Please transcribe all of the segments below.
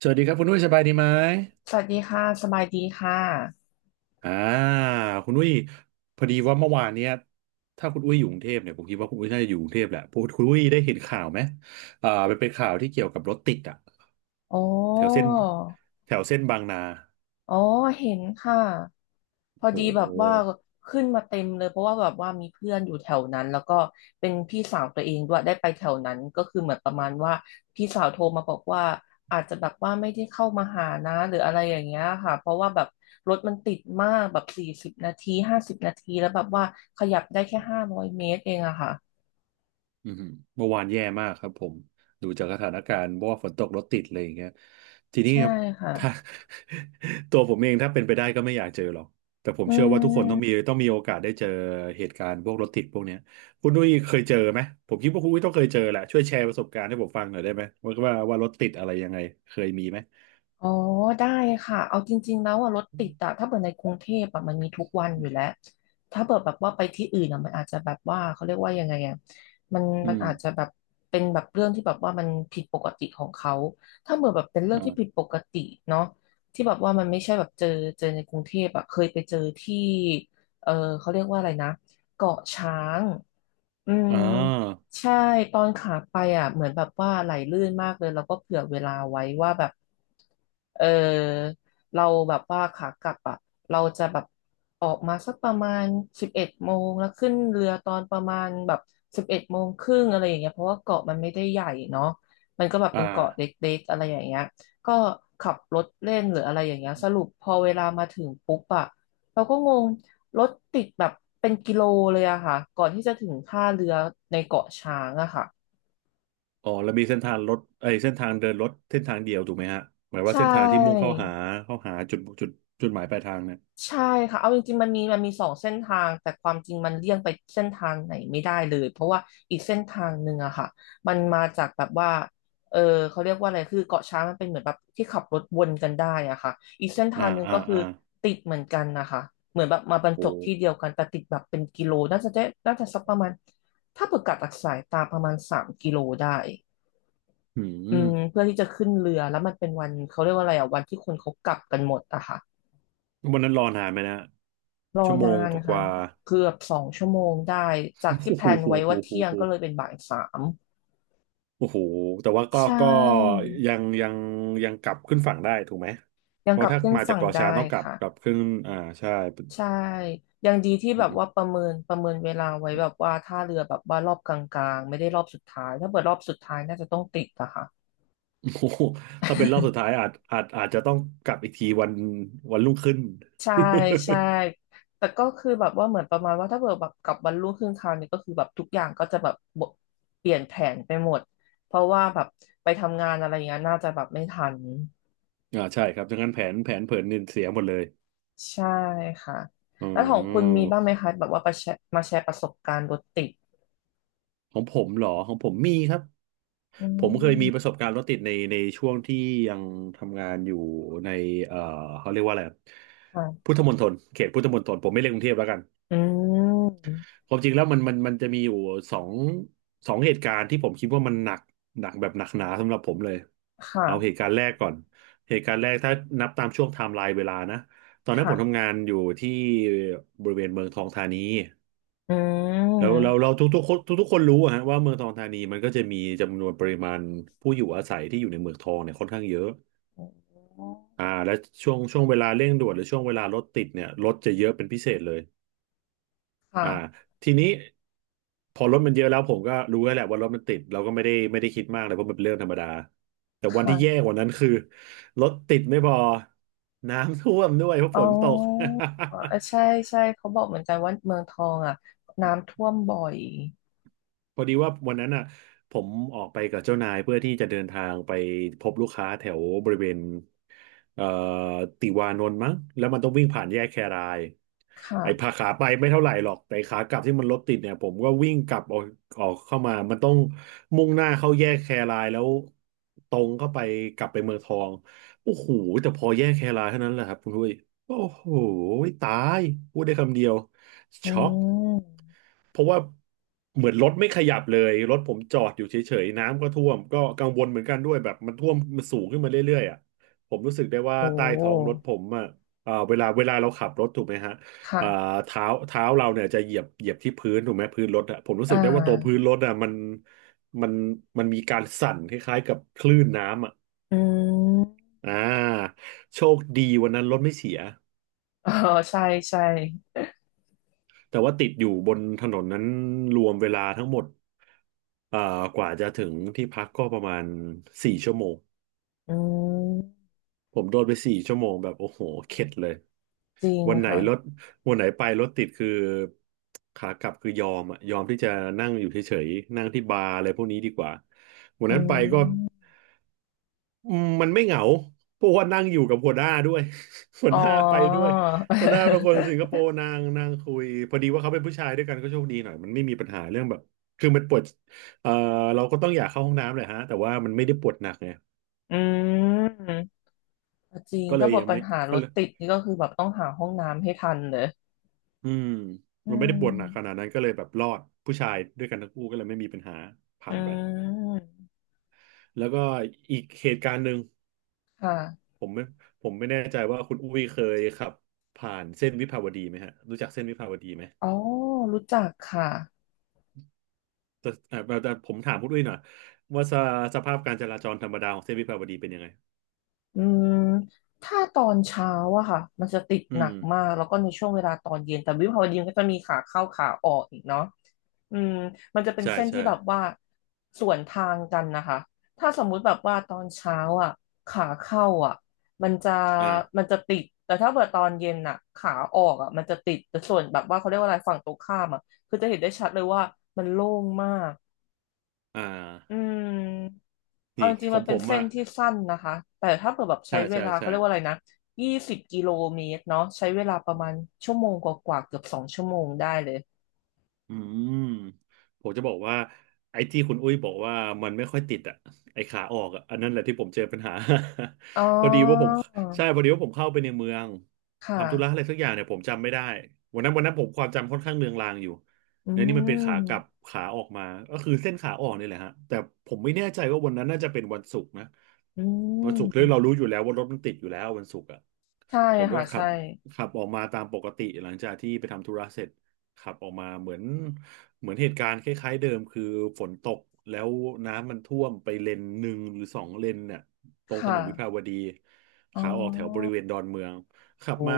สวัสดีครับคุณนุ้ยสบายดีไหมสวัสดีค่ะสบายดีค่ะอ่าคุณนุ้ยพอดีว่าเมื่อวานเนี้ยถ้าคุณอุ้ยอยู่กรุงเทพเนี่ยผมคิดว่าคุณอุ้ยน่าจะอยู่กรุงเทพแหละพวกคุณอุ้ยได้เห็นข่าวไหมมันเป็นข่าวที่เกี่ยวกับรถติดอ่ะอ๋อแถวเส้นแถวเส้นบางนา อ๋อเห็นค่ะพอดีโอ้แบบว่าโห ขึ้นมาเต็มเลยเพราะว่าแบบว่ามีเพื่อนอยู่แถวนั้นแล้วก็เป็นพี่สาวตัวเองด้วยได้ไปแถวนั้นก็คือเหมือนประมาณว่าพี่สาวโทรมาบอกว่าอาจจะแบบว่าไม่ได้เข้ามาหานะหรืออะไรอย่างเงี้ยค่ะเพราะว่าแบบรถมันติดมากแบบ40 นาที50 นาทีแล้วแบบว่าขยับได้แค่500 เมตรเองอะค่ะอืมเมื่อวานแย่มากครับผมดูจากสถานการณ์เพราะว่าฝนตกรถติดอะไรอย่างเงี้ยทีนี้ใช่ครับค่ะถ้า ตัวผมเองถ้าเป็นไปได้ก็ไม่อยากเจอหรอกแต่ผมอืเชื่อว่าทุกคนต้องมีม ต้องมีโอกาสได้เจอเหตุการณ์พวกรถติดพวกเนี้ยคุณดุ้ยเคยเจอไหมผมคิดว่าคุณดุ้ยต้องเคยเจอแหละช่วยแชร์ประสบการณ์ให้ผมฟังหน่อยได้ไหมว่ารถติดอะไรยังไงเคยมีไหมอ๋อได้ค่ะเอาจริงๆแล้วอะรถติดอะถ้าเปิดในกรุงเทพอะมันมีทุกวันอยู่แล้วถ้าเปิดแบบว่าไปที่อื่นอะมันอาจจะแบบว่าเขาเรียกว่ายังไงอะมันอืมันมอาจจะแบบเป็นแบบเรื่องที่แบบว่ามันผิดปกติของเขาถ้าเปิดแบบเป็นเรื่องที่ผิดอ่าปกติเนาะที่แบบว่ามันไม่ใช่แบบเจอเจอในกรุงเทพอะเคยไปเจอที่เออเขาเรียกว่าอะไรนะเกาะช้างอืม อ่าใช่ตอนขาไปอ่ะเหมือนแบบว่าไหลลื่นมากเลยแล้วก็เผื่อเวลาไว้ว่าแบบเออเราแบบว่าขากลับอ่ะเราจะแบบออกมาสักประมาณสิบเอ็ดโมงแล้วขึ้นเรือตอนประมาณแบบ11 โมงครึ่งอะไรอย่างเงี้ยเพราะว่าเกาะมันไม่ได้ใหญ่เนาะมันก็แบบอ่เป็นเกาะา เล็กๆอะไรอย่างเงี้ยก็ขับรถเล่นหรืออะไรอย่างเงี้ยสรุปพอเวลามาถึงปุ๊บอ่ะ เราก็งงรถติดแบบเป็นกิโลเลยอะค่ะ ก่อนที่จะถึงท่าเรือในเกาะช้างอะค่ะ อ๋อแล้วมีเส้นทางรถไอ้ยเส้นทางเดินรถเส้นทางเดียวถูกไหมฮะหมายว่าใช่ เส้นทางที่มุ่งเข้าหาเข้าหาจุดจุดหมายปลายทางเนี่ยใช่ค่ะเอาจริงๆมันมีมันมีสองเส้นทางแต่ความจริงมันเลี่ยงไปเส้นทางไหนไม่ได้เลยเพราะว่าอีกเส้นทางหนึ่งอะค่ะมันมาจากแบบว่าเออเขาเรียกว่าอะไรคือเกาะช้างมันเป็นเหมือนแบบที่ขับรถวนกันได้อะค่ะอีกเส้นอ่าทางหนึ่งอ่าก็คืออ่าติดเหมือนกันนะคะเหมือนแบบมาบรรจโอ้บที่เดียวกันแต่ติดแบบเป็นกิโลน่าจะได้น่าจะสักประมาณถ้าเปิดกัดจากสายตาประมาณ3 กิโลได้หือืมมเพื่อที่จะขึ้นเรือแล้วมันเป็นวันเขาเรียกว่าอะไรอะวันที่คนเขากลับกันหมดอะค่ะ วันนั้นรอนานไหมนะรอชั่วโมนางนกค่ะว่าๆ เกือบ2 ชั่วโมงได้จาก ที่โอ้แพโหลนโอไว้ว่า้โหเที่ยงโหก็เลยเป็นบ่าย 3โอ้โหแต่ว่าก็ใช่ก็ยังยังกลับขึ้นฝั่งได้ถูกไหมยัเพงกราะลับถ้าขึ้นมาจากฝั่งเกาะช้างได้ต้องกลับค่ะกลับขึ้นอ่าใช่ใช่ยังดีที่แบบว่าโอ้ประเมินเวลาไว้แบบว่าท่าเรือแบบว่ารอบกลางๆไม่ได้รอบสุดท้ายถ้าเปิดรอบสุดท้ายน่าจะต้องติดอะค่ะ โหถ้าเป็นรอบสุดท้าย อาจจะต้องกลับอีกทีวันรุ่งขึ้น ใช่ใช่แต่ก็คือแบบว่าเหมือนประมาณว่าถ้าเกิดแบบกลับวันรุ่งขึ้นคราวนี้ก็คือแบบทุกอย่างก็จะแบบเปลี่ยนแผนไปหมดเพราะว่าแบบไปทำงานอะไรอย่างเงี้ยน่าจะแบบไม่ทัน อ่าใช่ครับดังนั้นแผนเผินนินเสียหมดเลยใช่ค่ะอ๋แล้วของคุณอมีบ้างไหมคะแบบว่าประแชร์มาแชร์ประสบการณ์รถติดของผมเหรอของผมมีครับ อืผมเคยมีปมระสบการณ์รถติดในช่วงที่ยังทำงานอยู่ในเอ่อเขาเรียกว่าอะไรอะพุค่ะทธมณฑลเขตพุทธมณฑลผมไม่เรียกกรุงเทพแล้วกันอืมความจริงแล้วมันจะมีอยู่สองเหตุการณ์ที่ผมคิดว่ามันหนักหนักแบบหนักหนาสำหรับผมเลยคเอาเหตุ่ะการณ์แรกก่อนเหตุการณ์แรกถ้านับตามช่วงไทม์ไลน์เวลานะตอนนั้นผค่ะมทำงานอยู่ที่บริเวณเมืองทองธานี อืแล้วเรามเราทุกๆคนทุกๆคนรู้อะฮะว่าเมืองทองธานีมันก็จะมีจำนวนปริมาณผู้อยู่อาศัยที่อยู่ในเมืองทองเนี่ยค่อนข้างเยอะอ๋ออ่าและช่วงเวลาเร่งด่วนหรือช่วงเวลารถติดเนี่ยรถจะเยอะเป็นพิเศษเลยค่ะอ่าทีนี้พอรถมันเยอะแล้วผมก็รู้แล้วแหละว่ารถมันติดเราก็ไม่ได้คิดมากเลยเพราะมันเป็นเรื่องธรรมดาแต่วันที่แย่ค่ะกว่านั้นคือรถติดไม่พอน้ำท่วมด้วยเพราะอ๋ฝอนตก เออใช่ใช่เขาบอกเหมือนกันว่าเมืองทองอ่ะน้ำท่วมบ่อยพอดีว่าวันนั้นอ่ะผมออกไปกับเจ้านายเพื่อที่จะเดินทางไปพบลูกค้าแถวบริเวณเอ่อติวานนท์มั้งแล้วมันต้องวิ่งผ่านแยกแครายไอ้พาค่ะขาไปไม่เท่าไหร่หรอกแต่ขากลับที่มันรถติดเนี่ยผมก็วิ่งกลับออกออกเข้ามามันต้องมุ่งหน้าเข้าแยกแครายแล้วตรงเข้าไปกลับไปเมืองทองโอ้โหแต่พอแยกแครายเท่านั้นแหละครับคุณด้วยโอ้โหตายพูดได้คำเดียว อืช็อกมเพราะว่าเหมือนรถไม่ขยับเลยรถผมจอดอยู่เฉยๆน้ำก็ท่วมก็กังวลเหมือนกันด้วยแบบมันท่วมมันสูงขึ้นมาเรื่อยๆอ่ะผมรู้สึกได้ว่าโอ้ใต้ท้องรถผมอ่ะอ่าเวลาเราขับรถถูกไหมฮะอ่าค่ะเท้าเราเนี่ยจะเหยียบที่พื้นถูกไหมพื้นรถอ่ะผมรู้อ่สึกได้ว่าตัวพื้นารถอ่ะมันมันมีการสั่นคล้ายๆกับคลื่นน้ำอ่ะอืมอ่าโชคดีวันนั้นรถไม่เสีย อ๋อใช่ใช่แต่ว่าติดอยู่บนถนนนั้นรวมเวลาทั้งหมดเอ่อกว่าจะถึงที่พักก็ประมาณสี่ชั่วโมงอืมผมโดนไปสี่ชั่วโมงแบบโอ้โหเข็ดเลยจริงวันไหนรถค่ะวันไหนไปรถติดคือขากลับคือยอมอะยอมที่จะนั่งอยู่เฉยๆนั่งที่บาร์อะไรพวกนี้ดีกว่าวันอืนั้นไปก็ ม อืมมันไม่เหงาเพราะว่านั่งอยู่กับหัวหน้าด้วย หัวอ๋อ หน้าไปด้วย หัวหน้าเป็นคนสิงคโปร์นางคุยพอดีว่าเขาเป็นผู้ชายด้วยกันก็โชคดีหน่อย มันไม่มีปัญหาเรื่องแบบคือมันปวดเอ่อเราก็ต้องอยากเข้าห้องน้ำแหละฮะแต่ว่ามันไม่ได้ปวดหนักไงอืมจริง ก็เลถ้ายบทยังปัไม่ญหารก็ถเลยติดนี่ก็คือแบบต้องหาห้องน้ำให้ทันเลยอืมอืมันไม่ได้ปวดหนักขนามดนั้นก็เลยแบบรอดผู้ชายด้วยกันทั้งคู่ก็เลยไม่มีปัญหาอืผ่านไปมแล้วก็อีกเหตุการณ์หนึ่งค่ะผมไม่ผมไม่แน่ใจว่าคุณอุ้ยเคยขับผ่านเส้นวิภาวดีไหมฮะรู้จักเส้นวิภาวดีไหม อ๋อ รู้จักค่ะแต่ผมถามคุณดุ้วยหน่อยว่าสภาพการจราจรธรรมดาของเส้นวิภาวดีเป็นยังไงอืมถ้าตอนเช้าอะค่ะ มันจะติดอืหนัมกมาก แล้วก็ในช่วงเวลาตอนเย็นแต่วิภาวดีมันก็จะมีขาเข้าขาออกอีกเนาะ อืมมันจะเป็นใช่เส้นใช่ที่แบบว่าสวนทางกันนะคะถ้าสมมุติแบบว่าตอนเช้าอ่ะขาเข้าอ่ะมันจะมัอ่านจะติดแต่ถ้าเกิดตอนเย็นอ่ะขาออกอ่ะมันจะติดแต่ส่วนแบบว่าเขาเรียกว่าอะไรฝั่งตรงข้ามอ่ะคือจะเห็นได้ชัดเลยว่ามันโล่งมากอ่อืามเอานี่จริงขๆอมังนผเป็นมเส้อ่ะนที่สั้นนะคะแต่ถ้าเกิดแบบใช้ใช่เวใช่ลาเขาใช่ เรียกว่าอะไรนะ20 กิโลเมตรเนาะใช้เวลาประมาณชั่วโมงกว่าๆเกือบสองชั่วโมงได้เลยอืมผมจะบอกว่าไอ้ที่คุณอุ้ยบอกว่ามันไม่ค่อยติดอ่ะไอ้ขาออกอ่ะอันนั้นแหละที่ผมเจอปัญหา อ๋อ พอดีว่าผมใช่พอดีว่าผมเข้าไปในเมืองค่ะ ทำธุระอะไรสักอย่างเนี่ยผมจำไม่ได้วันนั้นผมความจำค่อนข้างเลือนลางอยู่อืเนี่ยนี่มันเป็นขากลับมขาออกมาก็คือเส้นขาออกนี่แหละฮะแต่ผมไม่แน่ใจว่าวันนั้นน่าจะเป็นวันศุกร์นะอืวันศุกร์เลยเรามรู้อยู่แล้วว่ารถมันติดอยู่แล้ววันศุกร์อ่ะใช่ผมก็ค่ะขัใช่บขับออกมาตามปกติหลังจากที่ไปทำธุระเสร็จ ขับออกมาเหมือนเหตุการณ์คล้ายๆเดิมคือฝนตกแล้วน้ำมันท่วมไปเลนหนึ่งหรือ2 เลนเนี่ยตรคงถนนวิภา่ะวดีอ๋อขาออกแถวบริเวณดอนเมืองขับโอ้มา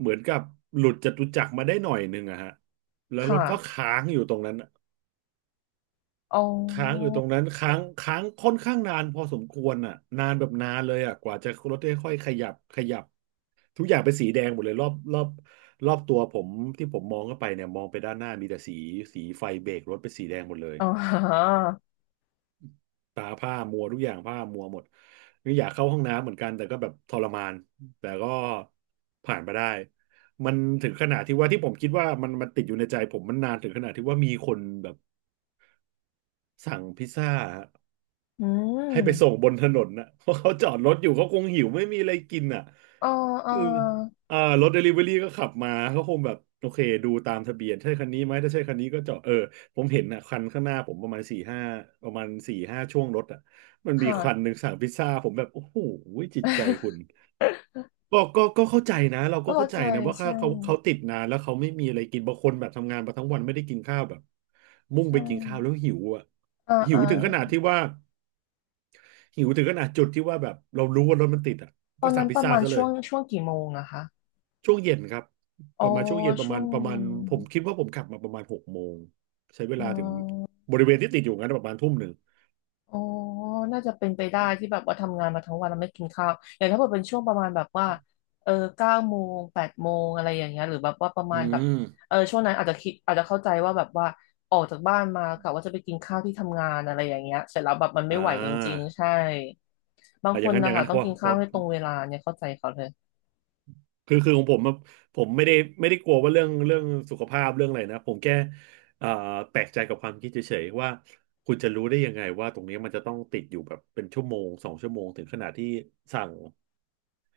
เหมือนกับหลุดจตุจักรมาได้หน่อยหนึ่งอะฮะแล้ควรถก็่ะค้างอยู่ตรงนั้น อ๋ค้างออยู่ตรงนั้นค้างค่อนข้างนานพอสมควรอ่ะนานแบบนานเลยอ่ะกว่าจะรถได้ค่อยขยับขยับทุกอย่างเป็นสีแดงหมดเลยรอบรอบรอบตัวผมที่ผมมองเข้าไปเนี่ยมองไปด้านหน้ามีแต่สีไฟเบรกรถเป็นสีแดงหมดเลยอ๋อตาผ้ามัวทุกอย่างผ้ามัวหมดนี่อยากเข้าห้องน้ำเหมือนกันแต่ก็แบบทรมานแต่ก็ผ่านไปได้มันถึงขนาดที่ว่าที่ผมคิดว่ามันติดอยู่ในใจผมมันนานถึงขนาดที่ว่ามีคนแบบสั่งพิซซ่า อืให้ไปส่งมบนถนนนะ เพราะเขาจอดรถอยู่เขาคงหิวไม่มีอะไรกินอ่ะอ๋ออ๋อเอออ่ารถเดลิเวอรี่ก็ขับมาเขาคงแบบโอเคดูตามทะเบียนใช่คันนี้ไหมถ้าใช่คันนี้ก็จอดเออผมเห็นอ่ะคันข้างหน้าผมประมาณสี่ห้าช่วงรถอ่ะมันมีคันค่ะหนึ่งสั่งพิซซ่าผมแบบโอ้โหจิตใจคุณก็เข้าใจนะเราก็เข้าเข้าใจใจนะว่าเขาใช่เขาเขาติดนานแล้วเขาไม่มีอะไรกินบางคนแบบทำงานมาทั้งวันไม่ได้กินข้าวแบบมุ่งใช่ไปกินข้าวแล้วหิวอ่ะอ่าหิอ่าวถึงขนาดที่ว่า หิวถึงขนาดจุดที่ว่าแบบเรารู้ว่ารถมันติดอ่ะตอก็นสั่นั้งนพิปซระซ่ามาณซะเลช่วยงช่วงกี่โมงอะคะช่วงเย็นครับอ๋ปอระมาณช่วงเย็นประช่มาวณงประเย็มาณนผมคิดว่าผมขับมาประมาณ6 โมงใช้เวอ๋อ ลาถึงบริเวณที่ติดอยู่งั้นประมาณ1 ทุ่มอ๋อน่าจะเป็นไปได้ที่แบบว่าทำงานมาทั้งวันแล้วไม่กินข้าวอย่างถ้าเกิดเป็นช่วงประมาณแบบว่าเออเก้าโมงแปดโมงอะไรอย่างเงี้ยหรือแบบว่าประอืมาณแบบมเออช่วงนั้นอาจจะคิดอาจจะเข้าใจว่าแบบว่าออกจากบ้านมากะว่าจะไปกินข้าวที่ทำงานอะไรอย่างเงี้ยเสร็จแล้วแบบมันไม่อ่ไหวจริงาๆใช่บางอ่ะคอย่างนนั้นอนะย่างคะนั้นต้พองอกินพข้าอวให้ตรงเวลาเนี่ยเข้าใจเขาเลยคือของผมอะผมไม่ได้ไม่ได้กลัวว่าเรื่องสุขภาพเรื่องอะไรนะผมแค่อ่าแปลกใจกับความคิดเฉยๆว่าคุณจะรู้ได้ยังไงว่าตรงนี้มันจะต้องติดอยู่แบบเป็นชั่วโมง2 ชั่วโมงถึงขนาดที่สั่ง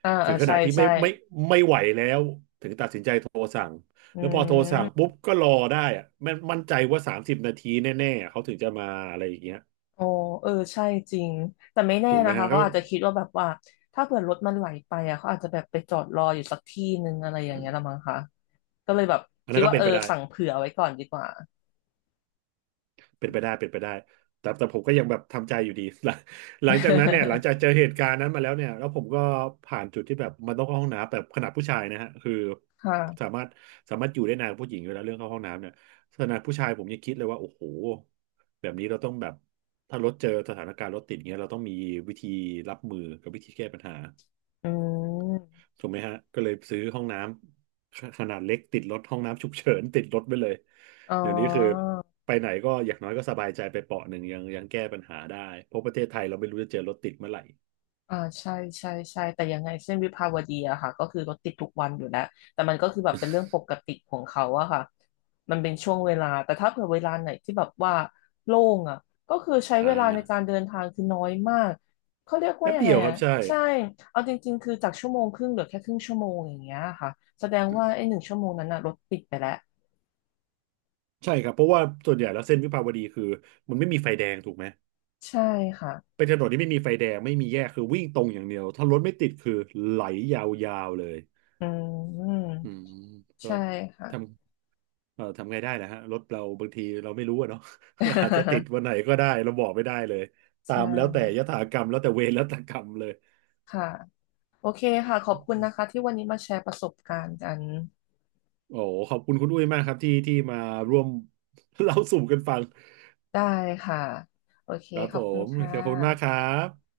อ่าถึอ่างขใช่นาดที่ใช่ไม่ไหวแล้ว อืแล้วพอโทรสั่งปุ๊ม บก็รอได้อะมันมั่นใจว่า30 นาทีแน่ๆเขาถึงจะมาอะไรอย่างเงี้ยอ๋อเออ ใช่จริง แต่ไม่แน่ถูกไหมนะคะ ฮะเขาก็อาจจะคิดว่าแบบว่า ถ้าเผื่อรถมันไหลไปอ่ะเขาอาจจะแบบไปจอดรออยู่สักที่นึงอะไรอย่างเงี้ยละมั้งคะก็เลยแบบอันคินั้ดนก็ว่าเป็เอนอไปได้ สั่งเผื่อไว้ก่อนดีกว่า เป็นไปได้เป็นไปได้แต่แต่ผมก็ยังแบบทำใจอยู่ดี หลังหลังจากนั้นเนี่ยหลังจากเจอเหตุการณ์นั้นมาแล้วเนี่ยแล้วผมก็ผ่านจุดที่แบบมันต้องเข้าห้องน้ำแบบขนาดผู้ชายนะฮะคือ สาค่ะมารถสามารถอยู่ได้นานกว่าผู้หญิงอยู่แล้วเรื่องเข้าห้องน้ำเนี่ยขนาดผู้ชายผมยังคิดเลยว่าโอ้โหแบบนี้เราต้องแบบถ้ารถเจอสถานการณ์รถติดเงี้ยเราต้องมีวิธีรับมือกับวิธีแก้ปัญหา อืม ถูกไหมฮะก็เลยซื้อห้องน้ำขนาดเล็กติดรถห้องน้ำฉุกเฉิน ติดรถไปเลยอ๋อ เดี๋ยวนี้คือไปไหนก็อย่างน้อยก็สบายใจไปเปาะหนึ่งยังแก้ปัญหาได้เพราะประเทศไทยเราไม่รู้จะเจอรถติดเมื่อไหร่อ่าใช่ใช่ใช่แต่ยังไงเส้นวิภาวดีอะค่ะก็คือรถติดทุกวันอยู่แล้วแต่มันก็คือแบบเป็นเรื่องปกติของเขาอะค่ะมันเป็นช่วงเวลาแต่ถ้าเผื่อเวลาไหนที่แบบว่าโล่งอะก็คือใช้อ่าเวลาในการเดินทางคือน้อยมากเขาเรียกว่าแป๊บยังเดีไงยวคอะรับใช่ใช่เอาจริงๆคือจากชั่วโมงครึ่งเหลือแค่ครึ่งชั่วโมงอย่างเงี้ยค่ะแสดงว่าไอ้1 ชั่วโมงนั้นอะรถติดไปแล้วใช่ครับเพราะว่าส่วนใหญ่แล้วเส้นวิภาวดีคือมันไม่มีไฟแดงถูกไหมใช่ค่ะเป็นถนนที่ไม่มีไฟแดงไม่มีแยกคือวิ่งตรงอย่างเดียวถ้ารถไม่ติดคือไหลยาวๆเลยอืมอืมก็ใช่ค่ะ ทำ เออทำไงได้นะฮะรถเราบางทีเราไม่รู้อะเนาะ อาจจะติดวันไหน ก็ได้เราบอกไม่ได้เลยตาใชมแล้วแต่่ยถากรรมแล้วแต่เวรแล้วแต่กรรมเลยค่ะ โอเคค่ะขอบคุณนะคะที่วันนี้มาแชร์ประสบการณ์กันโอ้โหขอบคุณคุณอุ้ยมากครับที่มาร่วม เล่าสู่กันฟังได้ค่ะโอเคครับขผอบคุณมค่ะขอบคุณมากครับ